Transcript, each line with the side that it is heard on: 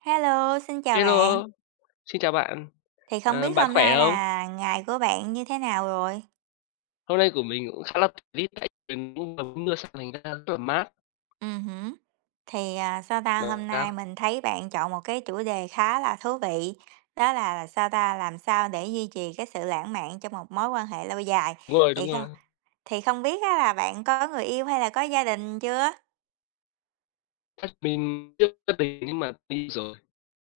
right: Hello, xin chào bạn.
left: Hello, xin chào bạn.
right: Thì không
left: Ờ,
right: biết
left: bạn
right: hôm
left: khỏe
right: nay
left: không?
right: là ngày của bạn như thế nào rồi?
left: Hôm nay của mình cũng khá là tí tại mình cũng vừa mưa sang thành ra rất là mát.
right: Hứm. Thì, à, sao ta,
left: Mà
right: hôm nay
left: sao?
right: mình thấy bạn chọn một cái chủ đề khá là thú vị, đó là, sao ta, làm sao để duy trì cái sự lãng mạn trong một mối quan hệ lâu dài.
left: Đúng rồi, đúng
right: Thì không
left: rồi.
right: thì không biết á là bạn có người yêu hay là có gia đình chưa?
left: Chắc mình chưa gia đình nhưng mà đi rồi.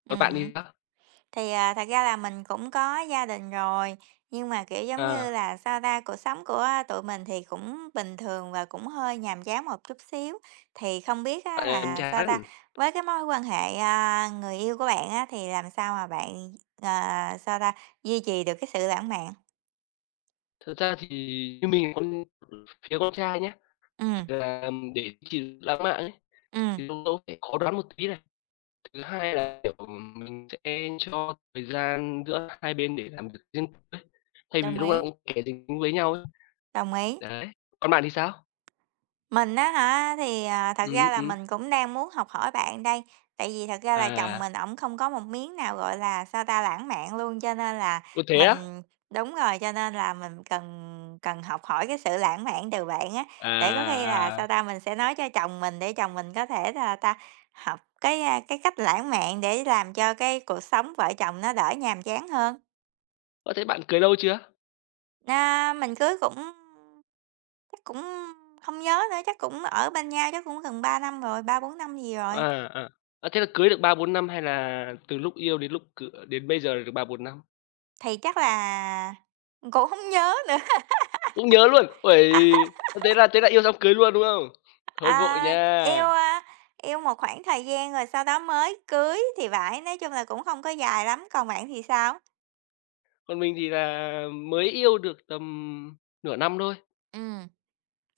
left: Còn bạn
right: Hứm.
left: thì sao?
right: Thì, à, thật ra là mình cũng có gia đình rồi, nhưng mà, kiểu, giống
left: À,
right: như là, sao ta, cuộc sống của tụi mình thì cũng bình thường và cũng hơi nhàm chán một chút xíu. Thì không biết á
left: bạn làm
right: là, sao ta,
left: chán.
right: với cái mối quan hệ, người yêu của bạn á thì làm sao mà bạn, ờ, sao ta, duy trì được cái sự lãng mạn?
left: Thật ra thì như mình con phía con trai nhé,
right: Ừ,
left: thì là để chỉ lãng mạn ấy
right: ừ,
left: thì lâu lâu phải khó đoán một tí này. Thứ hai là kiểu mình sẽ cho thời gian giữa hai bên để làm việc riêng tư ấy. Thay vì
right: đồng
left: lúc nào
right: ý,
left: cũng kẻ dính với nhau ấy.
right: đồng ý.
left: Đấy. Còn bạn thì sao?
right: Mình á hả, thì, à, thật ra
left: Ừm,
right: là
left: ừm.
right: mình cũng đang muốn học hỏi bạn đây, tại vì thật ra là chồng
left: À,
right: mình ổng không có một miếng nào, gọi là, sao ta, lãng mạn luôn, cho nên là
left: có thế á?
right: mình đúng rồi, cho nên là mình cần cần học hỏi cái sự lãng mạn từ bạn á, để có khi là,
left: À, à,
right: sao ta, mình sẽ nói cho chồng mình để chồng mình có thể, là ta, học cái cách lãng mạn để làm cho cái cuộc sống vợ chồng nó đỡ nhàm chán hơn.
left: ơ, thế bạn cưới lâu chưa?
right: Na mình cưới cũng Chắc cũng không nhớ nữa, chắc cũng ở bên nhau chắc cũng gần 3 năm rồi, 3 4 năm gì rồi.
left: À, à, à, thế là cưới được 3 4 năm hay là từ lúc yêu đến lúc c đến bây giờ là được 3 4 năm?
right: Thì chắc là cũng không nhớ nữa.
left: Cũng nhớ luôn! Uầy,
right: À,
left: thế là yêu xong cưới luôn, đúng không? Hơi vội
right: à,
left: nha.
right: yêu một khoảng thời gian rồi sau đó mới cưới thì phải, nói chung là cũng không có dài lắm, còn bạn thì sao?
left: Còn mình thì là mới yêu được tầm 1/2 năm thôi,
right: Ừm.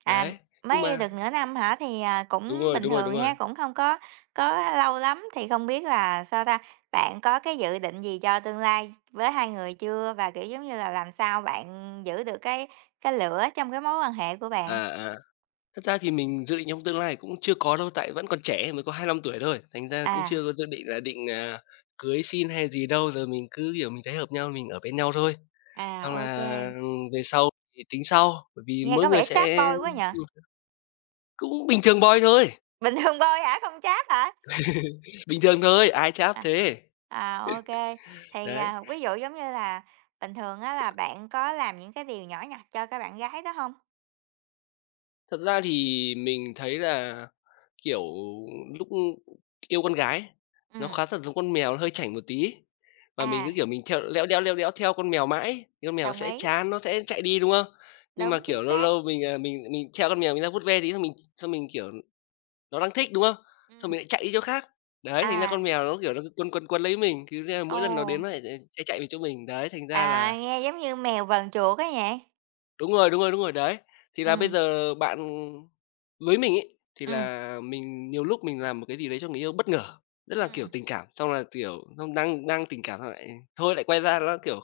right: À,
left: đấy, nhưng
right: mới yêu
left: mà
right: được nửa năm hả? Thì, à,
left: đúng
right: cũng
left: rồi,
right: bình
left: đúng rồi, đúng
right: thường
left: rồi.
right: ha, cũng không có lâu lắm, thì không biết là, sao ta, bạn có cái dự định gì cho tương lai với hai người chưa? Và, kiểu, giống như là, làm sao bạn giữ được cái lửa trong cái mối quan hệ của bạn?
left: À, à. Thật ra thì mình dự định trong tương lai cũng chưa có đâu, tại vẫn còn trẻ, mới có 25 tuổi thôi, thành ra cũng
right: À.
left: chưa có dự định là định, à, cưới xin hay gì đâu. Giờ mình cứ, kiểu, mình thấy hợp nhau mình ở bên nhau thôi, xong
right: À, ok.
left: là, về sau thì tính sau, bởi vì
right: Nghe
left: mỗi
right: có
left: người
right: vẻ trap
left: sẽ
right: boy quá nhở.
left: ừm, cũng bình thường boy thôi,
right: Bình thường boy hả, không trap hả?
left: bình thường thôi, ai chả áp
right: À,
left: thế.
right: à, thì,
left: Đấy,
right: à, ví dụ, giống như là, bình thường á là bạn có làm những cái điều nhỏ nhặt cho các bạn gái đó không?
left: thật ra thì mình thấy là, kiểu, lúc yêu con gái nó
right: Ừm.
left: khá thật giống con mèo, nó hơi chảnh một tí. Mà mình
right: À,
left: cứ, kiểu, mình theo léo đéo theo con mèo mãi ấy, thì con mèo
right: đồng
left: sẽ
right: ý,
left: chán, nó sẽ chạy đi, đúng không? Nhưng mà,
right: đúng, chính
left: kiểu, lâu
right: xác.
left: lâu mình, à, mình theo con mèo mình ra vuốt ve tí xong mình, kiểu, nó đang thích, đúng không? Xong
right: Ừm.
left: mình lại chạy đi chỗ khác. Đấy, thành ra
right: À,
left: con mèo nó, kiểu, nó cứ quấn, quấn, quấn lấy mình, cứ nên
right: ồ,
left: mỗi lần nó đến nó lại lại chạy chạy về chỗ mình. Đấy, thành ra
right: à,
left: là
right: nghe giống như mèo vờn chuột á nhỉ?
left: đúng rồi, đúng rồi, đúng rồi, đấy. Thì là bây
right: Ừm,
left: giờ bạn với mình ấy, thì
right: ừm,
left: là mình nhiều lúc mình làm một cái gì đấy cho người yêu bất ngờ, rất là, kiểu,
right: Ừm.
left: tình cảm, xong là, kiểu, xong đang đang tình cảm xong lại thôi lại quay ra nó, kiểu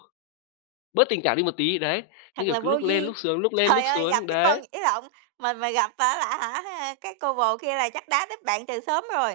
left: bớt tình cảm đi một tí, đấy, nó,
right: Thật
left: kiểu,
right: là
left: cứ
right: vô
left: lúc lên
right: duyên.
left: lúc xuống, lúc lên
right: Trời
left: lúc
right: ơi, gặp
left: xuống,
right: cái con
left: đấy.
right: ý lộn, mình mà gặp phải là hả, cái cô bồ kia là chắc đá đít bạn từ sớm rồi,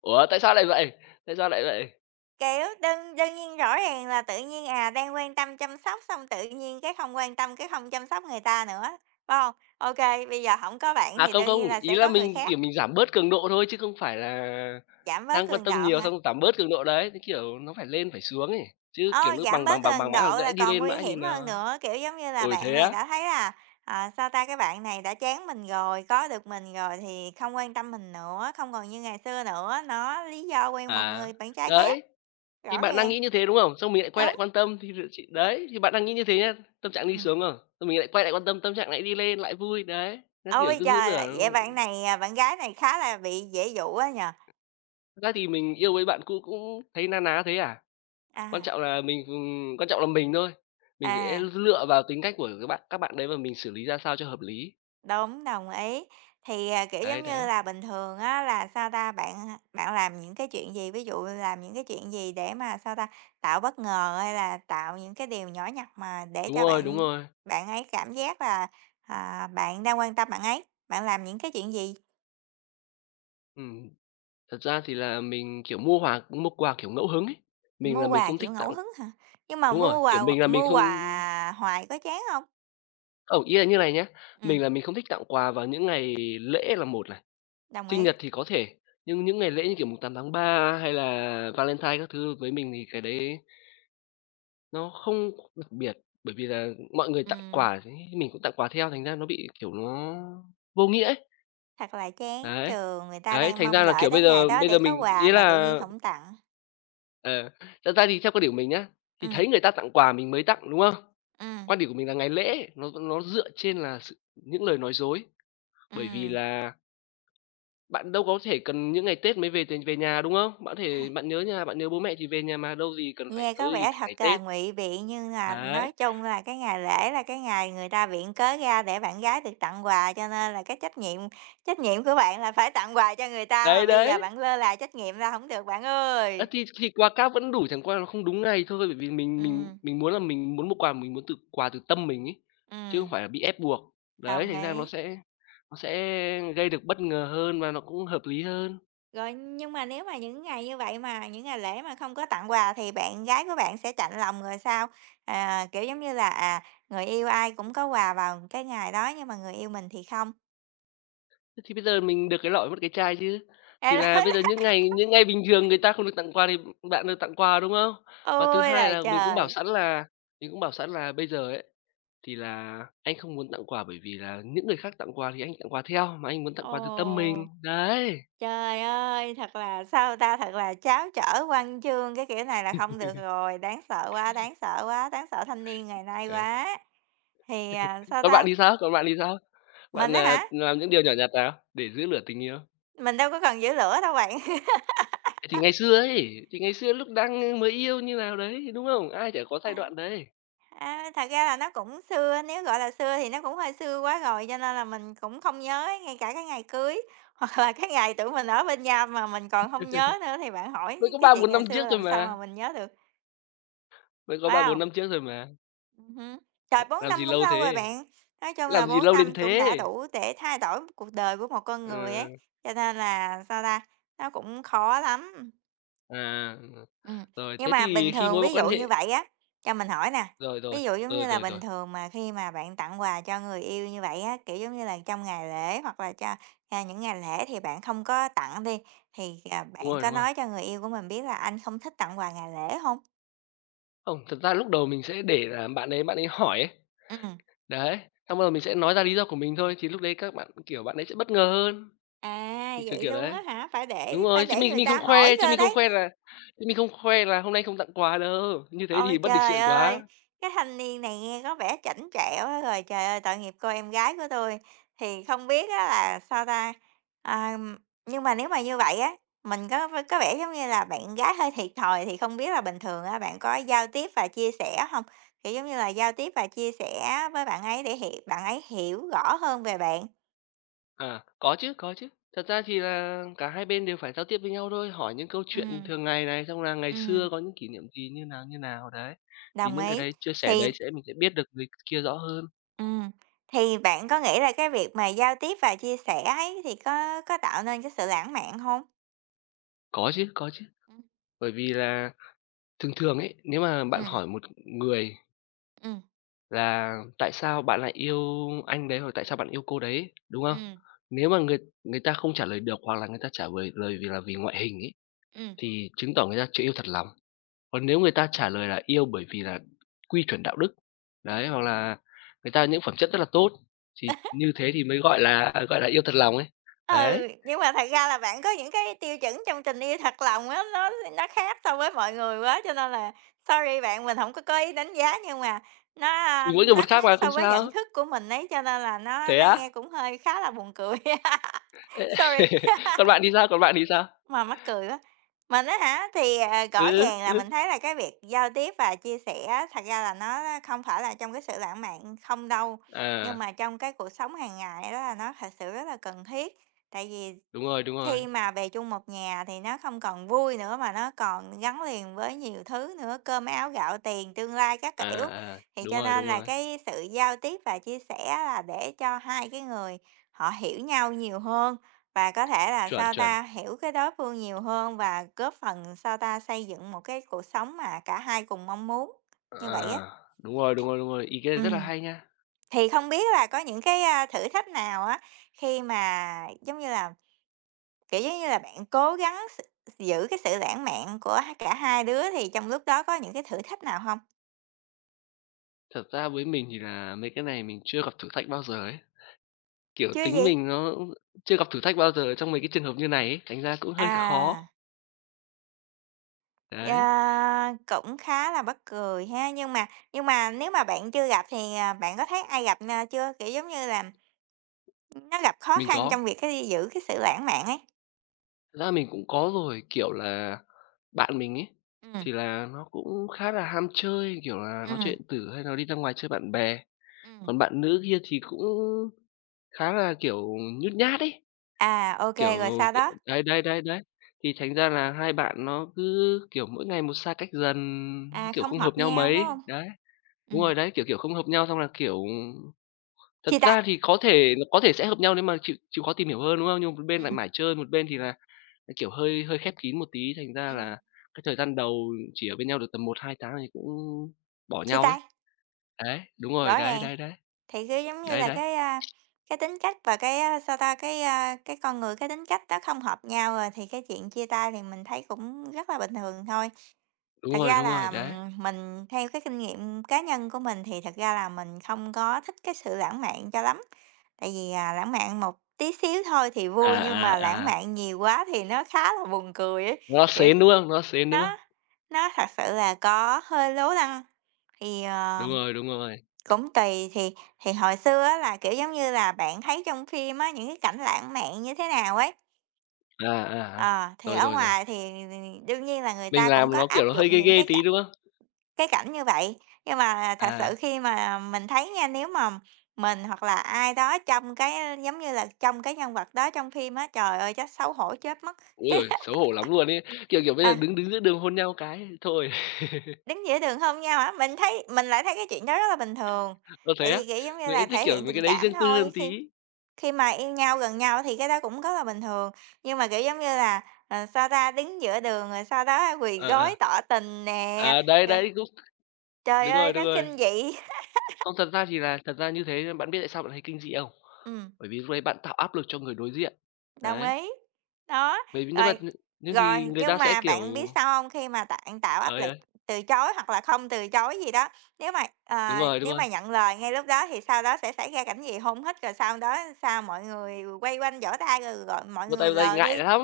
left: "Ủa, tại sao lại vậy? Tại sao lại vậy?"
right: kiểu, đơn đương nhiên rõ ràng là tự nhiên, à, đang quan tâm chăm sóc xong tự nhiên cái không quan tâm, cái không chăm sóc người ta nữa, phải không? Ok, bây giờ không có bạn
left: À,
right: thì
left: không,
right: đương
left: không,
right: nhiên là
left: ý
right: sẽ
left: là
right: có người
left: mình,
right: khác,
left: kiểu, mình giảm bớt cường độ thôi chứ không phải là
right: giảm bớt
left: đang quan
right: cường
left: tâm
right: độ
left: nhiều
right: hả?
left: xong giảm bớt cường độ đấy, cái kiểu nó phải lên phải xuống ấy, chứ, kiểu,
right: Ờ,
left: nó
right: giảm
left: bằng
right: bớt
left: bằng bằng
right: gần
left: bằng mãi hoặc
right: độ là
left: nãy đi
right: còn
left: lên
right: nguy
left: mãi thì
right: hiểm hơn
left: nó
right: nữa, kiểu, giống như là,
left: "Ôi,
right: bạn
left: thế
right: này
left: á?
right: đã thấy là, ờ, sao ta, cái bạn này đã chán mình rồi, có được mình rồi thì không quan tâm mình nữa, không còn như ngày xưa nữa, nó lý do quen một
left: À."
right: người bạn trai khác,
left: Đấy, thì
right: rõ
left: bạn đang
right: ràng,
left: nghĩ như thế, đúng không? Xong mình lại quay
right: đúng.
left: lại quan tâm thì chị
right: Ừm.
left: đấy, thì bạn đang nghĩ như thế nhá, tâm trạng đi
right: Ừm,
left: xuống, rồi, xong mình lại quay lại quan tâm, tâm trạng lại đi lên, lại vui, đấy, nó, kiểu,
right: ôi
left: cứ giữ
right: trời!
left: lửa.
right: Vậy bạn này, à, bạn gái này khá là bị dễ dụ á nhỉ?
left: Thật ra thì mình yêu với bạn cũ cũng thấy na ná thế à,
right: À,
left: quan trọng là mình, quan trọng là mình thôi, mình sẽ
right: à.
left: lựa vào tính cách của các bạn đấy và mình xử lý ra sao cho hợp lý.
right: Đúng, đồng ý. Thì, à, kiểu, giống
left: Đấy,
right: như
left: đấy.
right: là, bình thường á là, sao ta, bạn làm những cái chuyện gì? Ví dụ làm những cái chuyện gì để mà, sao ta, tạo bất ngờ hay là tạo những cái điều nhỏ nhặt mà để
left: Đúng
right: cho
left: rồi, đúng
right: bạn
left: rồi.
right: bạn ấy cảm giác là, à, bạn đang quan tâm bạn ấy? Bạn làm những cái chuyện gì?
left: Ừm, thật ra thì là mình, kiểu, mua hòa mua quà, kiểu, ngẫu hứng ấy, mình
right: Mua
left: là mình
right: quà
left: không
right: kiểu
left: thích
right: ngẫu
left: tặng
right: hứng hả? Nhưng mà
left: đúng rồi, kiểu, mình là mình
right: mua
left: không
right: quà hoài có chán không?
left: ừ, ý là như này nhá,
right: Ừm,
left: mình là mình không thích tặng quà vào những ngày lễ là một này,
right: đồng
left: sinh
right: ý.
left: nhật thì có thể, nhưng những ngày lễ như kiểu mùng 8 tháng 3 hay là Valentine các thứ với mình thì cái đấy nó không đặc biệt, bởi vì là mọi người tặng
right: Ừm,
left: quà thế mình cũng tặng quà theo, thành ra nó bị, kiểu, nó vô nghĩa ấy.
right: thật là chán
left: Đấy,
right: trường, người ta
left: đấy,
right: đang
left: thành
right: mong
left: ra là,
right: đợi
left: kiểu,
right: tới
left: bây
right: ngày
left: giờ
right: đó
left: bây
right: để
left: giờ
right: có
left: mình
right: quà
left: ý
right: mà tự
left: là,
right: nhiên không tặng.
left: ờ, thật ra thì theo quan điểm của mình nhá,
right: Ừ,
left: thì thấy người ta tặng quà mình mới tặng, đúng không?
right: ừ,
left: Quan điểm của mình là ngày lễ nó dựa trên là sự những lời nói dối,
right: ừ,
left: bởi vì là bạn đâu có thể cần những ngày Tết mới về t về nhà, đúng không? Bạn
right: tha
left: thể bạn nhớ nhà, bạn nhớ bố mẹ thì về nhà mà, đâu gì cần phải
right: nghe
left: cớ
right: có
left: gì
right: vẻ
left: phải
right: thật
left: ngày
right: là
left: Tết.
right: ngụy biện nhưng là
left: Đấy,
right: nói chung là cái ngày lễ là cái ngày người ta viện cớ ra để bạn gái được tặng quà, cho nên là cái trách nhiệm của bạn là phải tặng quà cho người ta mà
left: đấy,
right: bây giờ
left: đấy.
right: bạn lơ là trách nhiệm là không được bạn
left: Ơ,
right: ơi.
left: thì quà cáp vẫn đủ, chẳng qua nó không đúng ngày thôi, bởi vì mình mình
right: Ừm,
left: mình muốn là mình muốn mua quà mình muốn từ quà từ tâm mình ấy, chứ không
right: ừm,
left: phải là bị ép buộc. Đấy,
right: đồng
left: thành ra
right: ý.
left: nó sẽ gây được bất ngờ hơn và nó cũng hợp lý hơn.
right: Rồi, nhưng mà nếu mà những ngày như vậy mà những ngày lễ mà không có tặng quà thì bạn gái của bạn sẽ chạnh lòng rồi sao? À, kiểu, giống như là, à, người yêu ai cũng có quà vào cái ngày đó nhưng mà người yêu mình thì không?
left: Thế thì bây giờ mình được cái lọ mất cái chai chứ.
right: Ê
left: Thì là bây giờ những ngày bình thường người ta không được tặng quà thì bạn được tặng quà, đúng không? Và thứ
right: Ôi
left: hai
right: là
left: là mình cũng bảo
right: trời!
left: sẵn là mình cũng bảo sẵn là bây giờ ấy, thì là anh không muốn tặng quà bởi vì là những người khác tặng quà thì anh tặng quà theo, mà anh muốn tặng quà từ tâm mình.
right: Ồ!
left: Đấy.
right: Trời ơi! Thật là sao ta? Thật là tráo trở văn chương cái kiểu này là không được rồi, đáng sợ quá, đáng sợ quá, đáng sợ thanh niên ngày nay
left: Đấy.
right: quá. Thì, à, sao
left: Còn bạn
right: ta?
left: thì sao? Còn bạn thì sao?
right: Mình
left: Bạn,
right: á
left: à,
right: hả?
left: làm những điều nhỏ nhặt nào để giữ lửa tình yêu?
right: Mình đâu có cần giữ lửa đâu bạn.
left: Thì ngày xưa ấy, thì ngày xưa lúc đang, mới yêu như nào đấy, đúng không? Ai chả có giai
right: À.
left: đoạn đấy.
right: À, thật ra là nó cũng xưa, nếu gọi là xưa thì nó cũng hơi xưa quá rồi, cho nên là mình cũng không nhớ ấy, ngay cả cái ngày cưới, hoặc là cái ngày tụi mình ở bên nhau mà mình còn không nhớ nữa thì bạn
left: Mới
right: hỏi
left: có
right: cái
left: 3
right: chuyện
left: 4
right: ngày
left: năm
right: xưa
left: trước thôi
right: làm sao mà
left: mà,
right: mình nhớ được,
left: mới có 3
right: phải
left: 4
right: hông?
left: năm trước thôi mà,
right: Ừm. Trời, 4
left: làm
right: năm
left: gì
right: cũng
left: lâu
right: lâu rồi
left: thế,
right: bạn. Nói chung là
left: làm gì
right: 4
left: lâu đến
right: năm cũng đã
left: thế.
right: đủ để thay đổi cuộc đời của một con người
left: Ờ,
right: ấy, cho nên là, sao ta, nó cũng khó lắm.
left: à,
right: Ừm,
left: rồi,
right: nhưng
left: thế
right: mà bình
left: thì khi
right: thường
left: mối mối
right: ví
left: quan
right: dụ
left: hệ
right: như vậy á, cho mình hỏi nè,
left: rồi, rồi,
right: ví dụ, giống
left: ừ,
right: như là,
left: rồi,
right: bình
left: rồi,
right: thường mà khi mà bạn tặng quà cho người yêu như vậy á, kiểu, giống như là, trong ngày lễ hoặc là cho, à, những ngày lễ thì bạn không có tặng đi, thì, à,
left: đúng
right: bạn
left: rồi,
right: có
left: đúng rồi.
right: nói cho người yêu của mình biết là anh không thích tặng quà ngày lễ không?
left: Không, thật ra lúc đầu mình sẽ để là bạn ấy hỏi ấy,
right: Ừm.
left: đấy, xong bắt mình sẽ nói ra lý do của mình thôi, thì lúc đấy các bạn, kiểu, bạn ấy sẽ bất ngờ hơn,
right: À,
left: kiểu,
right: vậy
left: kiểu
right: luôn
left: đấy.
right: á hả? Phải
left: Đúng
right: để phải
left: rồi, chứ
right: để người
left: mình không
right: ta hỏi
left: khoe chứ
right: cơ
left: mình không
right: đấy.
left: khoe là chứ mình không khoe là hôm nay không tặng quà đâu, như thế
right: Ôi
left: thì bất lịch
right: trời
left: sự
right: ơi,
left: quá.
right: cái thanh niên này nghe có vẻ chảnh chẹo quá rồi. Trời ơi, tội nghiệp cô em gái của tôi. Thì không biết á là sao ta? À, nhưng mà nếu mà như vậy á, mình có vẻ giống như là bạn gái hơi thiệt thòi, thì không biết là bình thường á, bạn có giao tiếp và chia sẻ không? Kiểu, giống như là giao tiếp và chia sẻ với bạn ấy để hiểu bạn ấy hiểu rõ hơn về bạn.
left: À, có chứ, có chứ. Thật ra thì là cả hai bên đều phải giao tiếp với nhau thôi, hỏi những câu chuyện
right: Ừm.
left: thường ngày này, xong là ngày
right: Ừm,
left: xưa có những kỷ niệm gì, như nào, đấy. Thì
right: đồng
left: những cái
right: ý.
left: đấy chia sẻ
right: Thì
left: đấy sẽ mình sẽ biết được người kia rõ hơn.
right: ừ thì bạn có nghĩ là cái việc mà giao tiếp và chia sẻ ấy thì có tạo nên cái sự lãng mạn không?
left: Có chứ,
right: Ừ,
left: bởi vì là thường thường ấy, nếu mà
right: ừ,
left: bạn hỏi một người
right: ừm,
left: là tại sao bạn lại yêu anh đấy, hoặc tại sao bạn yêu cô đấy, đúng không?
right: ừm,
left: Nếu mà người người ta không trả lời được hoặc là người ta trả lời lời vì là vì ngoại hình ấy,
right: ừm.
left: thì chứng tỏ người ta chưa yêu thật lòng. Còn nếu người ta trả lời là yêu bởi vì là quy chuẩn đạo đức, đấy, hoặc là người ta những phẩm chất rất là tốt, thì như thế thì mới gọi là, yêu thật lòng ấy. Đấy,
right: Ừ, nhưng mà thật ra là bạn có những cái tiêu chuẩn trong tình yêu thật lòng á, nó khác so với mọi người quá, cho nên là sorry bạn, mình không có ý đánh giá nhưng mà
left: thì mỗi người
right: nó
left: một khác
right: khác
left: mà,
right: so
left: không
right: với nhận
left: sao.
right: thức của mình ấy, cho nên là nó
left: Thế
right: nó
left: á?
right: nghe cũng hơi khá là buồn cười. Sorry.
left: Ê còn bạn thì sao, còn bạn thì sao?
right: Mà mắc cười quá. Mình á hả, thì, à,
left: Ừ,
right: rõ
left: ừ,
right: ràng là
left: ừ.
right: mình thấy là cái việc giao tiếp và chia sẻ á, thật ra là nó không phải là trong cái sự lãng mạn không đâu, nhưng
left: À,
right: mà trong cái cuộc sống hàng ngày đó là nó thật sự rất là cần thiết. Tại vì
left: đúng rồi, đúng rồi.
right: khi mà về chung một nhà thì nó không còn vui nữa mà nó còn gắn liền với nhiều thứ nữa, cơm áo gạo tiền, tương lai các
left: À,
right: kiểu.
left: à,
right: Thì
left: đúng
right: cho
left: rồi,
right: nên
left: đúng
right: là
left: rồi.
right: cái sự giao tiếp và chia sẻ là để cho hai cái người họ hiểu nhau nhiều hơn và có thể là,
left: Chuẩn,
right: sao
left: chuẩn.
right: ta, hiểu cái đối phương nhiều hơn và góp phần, sao ta, xây dựng một cái cuộc sống mà cả hai cùng mong muốn, như vậy á.
left: À, đúng rồi, đúng rồi, đúng rồi, ý kiến rất là
right: Ừm,
left: hay nha.
right: thì không biết là có những cái, thử thách nào á, khi mà, giống như là, kiểu, giống như là, bạn cố gắng giữ cái sự lãng mạn của cả hai đứa thì trong lúc đó có những cái thử thách nào không?
left: Thật ra với mình thì là mấy cái này mình chưa gặp thử thách bao giờ ấy, kiểu,
right: Chưa
left: tính
right: gì?
left: mình nó cũng chưa gặp thử thách bao giờ trong mấy cái trường hợp như này ấy, thành ra cũng hơi
right: À,
left: khó. Đấy,
right: à, cũng khá là mắc cười ha. Nhưng mà nếu mà bạn chưa gặp thì, à, bạn có thấy ai gặp, chưa? Kiểu, giống như là, nó gặp khó
left: mình
right: khăn
left: có,
right: trong việc cái giữ cái sự lãng mạn ấy.
left: thật ra mình cũng có rồi, kiểu là, bạn mình ấy,
right: Ừm,
left: thì là nó cũng khá là ham chơi, kiểu là, nó chơi
right: ừm,
left: điện tử hay nó đi ra ngoài chơi bạn bè,
right: ừm.
left: còn bạn nữ kia thì cũng khá là, kiểu, nhút nhát ấy,
right: À, ok rồi
left: kiểu,
right: sau
left: kiểu
right: đó?
left: đấy, đấy, đấy, đấy, thì thành ra là hai bạn nó cứ, kiểu, mỗi ngày một xa cách dần,
right: À,
left: kiểu,
right: không
left: không
right: hợp
left: hợp nhau
right: nhau, phải
left: mấy.
right: không?
left: Đấy, đúng
right: Ừm,
left: rồi đấy, kiểu, kiểu, không hợp nhau xong là, kiểu thật
right: chia tay,
left: ra thì có thể sẽ hợp nhau nếu mà chịu chịu khó tìm hiểu hơn, đúng không? Nhưng mà một bên lại
right: ừm,
left: mải chơi, một bên thì là, kiểu, hơi hơi khép kín một tí, thành ra
right: ừm,
left: là cái thời gian đầu chỉ ở bên nhau được tầm 1 2 tháng thì cũng bỏ
right: chia
left: nhau ấy.
right: tay,
left: Đấy, đúng rồi,
right: rõ
left: đấy,
right: ràng.
left: đấy, đấy,
right: Thì cứ giống như
left: đấy,
right: là
left: đấy,
right: cái tính cách và cái, a, sao ta, cái, a, cái con người, cái tính cách đó không hợp nhau rồi thì cái chuyện chia tay thì mình thấy cũng rất là bình thường thôi. Thật ra
left: đúng
right: là,
left: rồi, đấy.
right: mình theo cái kinh nghiệm cá nhân của mình thì thật ra là mình không có thích cái sự lãng mạn cho lắm, tại vì, lãng mạn một tí xíu thôi thì vui nhưng
left: À,
right: mà lãng
left: à, à,
right: mạn nhiều quá thì nó khá là buồn cười ấy,
left: nó
right: kiểu,
left: xến, đúng không? Nó xến, đúng
right: nó
left: không?
right: nó thật sự là có hơi lố lăng. Thì,
left: Đúng rồi, đúng rồi.
right: cũng tùy, thì hồi xưa á là, kiểu, giống như là, bạn thấy trong phim á, những cái cảnh lãng mạn như thế nào ấy,
left: À, à, à.
right: ờ, thì
left: Rồi,
right: ở
left: rồi, rồi.
right: ngoài thì đương nhiên là người
left: Mình
right: ta cũng
left: làm
right: có
left: nó, kiểu,
right: áp
left: nó hơi
right: dụng
left: ghê
right: những
left: ghê
right: cái
left: tí,
right: cảnh
left: đúng không?
right: cái cảnh như vậy. Nhưng mà thật sự
left: À,
right: khi mà mình thấy nha, nếu mà mình hoặc là ai đó trong cái giống như là, trong cái nhân vật đó trong phim á, trời ơi, chắc xấu hổ chết mất.
left: ôi giời, xấu hổ lắm luôn ấy. Kiểu, kiểu, bây giờ
right: À,
left: đứng đứng giữa đường hôn nhau cái thôi.
right: đứng giữa đường hôn nhau á. Mình thấy mình lại thấy cái chuyện đó rất là bình thường,
left: Ơ, thế
right: tại
left: á?
right: vì, kiểu, giống như
left: Mình
right: là,
left: lại thích,
right: thể
left: kiểu,
right: hiện
left: mấy
right: tình
left: cái đấy
right: cảm
left: riêng tư
right: thôi
left: hơn
right: khi
left: tí.
right: Khi mà yêu nhau, gần nhau thì cái đó cũng rất là bình thường, nhưng mà, kiểu, giống như là, ờ, sao ta, đứng giữa đường rồi sau đó quỳ
left: Ờ,
right: gối
left: ờ.
right: tỏ tình nè,
left: À, đấy,
right: rồi
left: đấy, cũng
right: trời
left: đúng
right: ơi,
left: rồi, đúng
right: nó
left: rồi.
right: kinh dị.
left: Không, thật ra thì là thật ra như thế bạn biết tại sao bạn thấy kinh dị không?
right: Ừm.
left: Bởi vì lúc đấy bạn tạo áp lực cho người đối diện.
right: Đồng
left: Đấy,
right: ý. Đó,
left: bởi vì nếu mà
right: rồi
left: nh nhưng thì
right: rồi,
left: người
right: nhưng
left: ta sẽ,
right: mà
left: kiểu
right: bạn biết sao hông? Khi mà bạn tạo
left: ờ,
right: áp
left: ờ,
right: lực từ chối hoặc là không từ chối gì đó, nếu mà,
left: đúng
right: nếu
left: rồi,
right: mà nhận lời ngay lúc đó thì sau đó sẽ xảy ra cảnh gì hôn hít, rồi sau đó sao? Mọi người quay quanh vỗ tay rồi rồi mọi người
left: vỗ tay
right: lờ
left: ngại
right: đi.
left: lắm,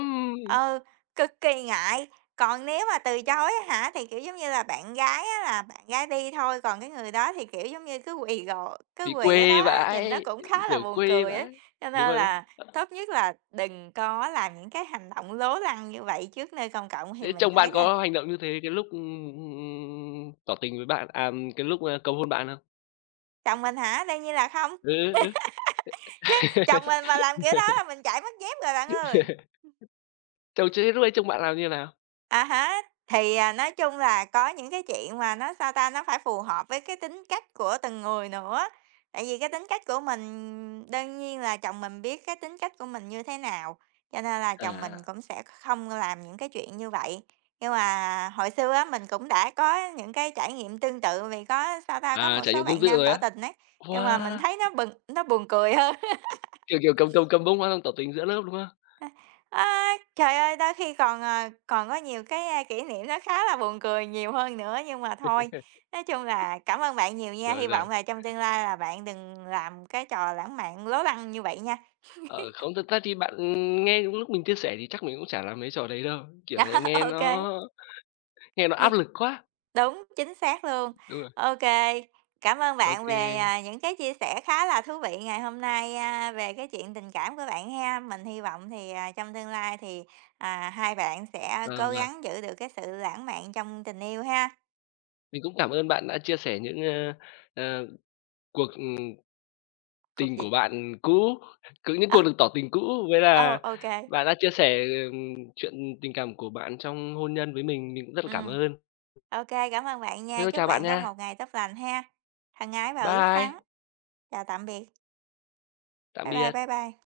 right: Ừ, cực kỳ ngại. Còn nếu mà từ chối á hả, thì, kiểu, giống như là, bạn gái á là bạn gái đi thôi, còn cái người đó thì, kiểu, giống như, cứ
left: bị
right: quỳ ở đó
left: quê
right: á, nhìn nó
left: vãi,
right: cũng khá là
left: kiểu,
right: buồn
left: quê
right: cười ấy.
left: vãi.
right: Cho
left: Đúng
right: nên
left: rồi đó.
right: là Tốt nhất là đừng có làm những cái hành động lố lăng như vậy trước nơi công cộng, thì
left: Thế
right: mình
left: chồng
right: thấy
left: bạn
right: là
left: có hành động như thế cái lúc, tỏ tình với bạn, à, cái lúc, a, cầu hôn bạn không?
right: chồng mình hả? Đương nhiên là không,
left: Ừ, ừ.
right: chứ chồng mình mà làm kiểu đó là mình chạy mất dép rồi bạn ơi.
left: Chồng thế lúc đấy chồng bạn làm như nào?
right: À há, thì, nói chung là có những cái chuyện mà nó, sao ta, nó phải phù hợp với cái tính cách của từng người nữa. Tại vì cái tính cách của mình đương nhiên là chồng mình biết cái tính cách của mình như thế nào, cho nên là chồng mình
left: À,
right: cũng sẽ không làm những cái chuyện như vậy. Nhưng mà hồi xưa á, mình cũng đã có những cái trải nghiệm tương tự vì có, sao ta, có
left: à,
right: một
left: trải
right: số
left: nghiệm tương
right: bạn
left: tự
right: nam
left: rồi
right: tỏ
left: á?
right: tình ấy, nhưng mà mình
left: Wow!
right: thấy nó buồn cười hơn.
left: Kiểu, kiểu, cầm cầm cầm bông hoa xong tỏ tình giữa lớp, đúng không?
right: A, trời ơi, đôi khi còn, còn có nhiều kỷ niệm nó khá là buồn cười nhiều hơn nữa, nhưng mà thôi, nói chung là cảm ơn bạn nhiều nha,
left: Rồi,
right: hy vọng
left: rồi.
right: là trong tương lai là bạn đừng làm cái trò lãng mạn lố lăng như vậy nha.
left: Ờ, không, thật ra thì bạn, nghe những lúc mình chia sẻ thì chắc mình cũng chả làm mấy trò đấy đâu, kiểu
right: Đó,
left: này
right: ô
left: nghe nó
right: nghe
left: áp lực quá.
right: đúng, chính xác luôn.
left: Đúng rồi,
right: OK, cảm ơn
left: ô
right: bạn
left: kê.
right: về, những cái chia sẻ khá là thú vị ngày hôm nay, về cái chuyện tình cảm của bạn ha. Mình hy vọng thì, trong tương lai thì, hai bạn sẽ
left: Vâng,
right: cố
left: vâng.
right: gắng giữ được cái sự lãng mạn trong tình yêu ha.
left: Mình cũng cảm ơn bạn đã chia sẻ những, ơ, ờ, cuộc,
right: Cuộc
left: tình
right: gì?
left: của bạn cũ, cứ những
right: Ờ.
left: cuộc được tỏ tình cũ, với
right: Ờ,
left: là bạn đã chia sẻ, chuyện tình cảm của bạn trong hôn nhân với mình cũng rất là cảm
right: ừm,
left: ơn.
right: ô kê, cảm ơn bạn
left: Thế
right: nha,
left: thôi
right: chúc
left: chào bạn
right: bạn có
left: nha.
right: một ngày tốt lành ha. Thân ái và quyết
left: Bye,
right: thắng. Chào tạm biệt.
left: tạm
right: Bye bye, bye
left: biệt.
right: bye.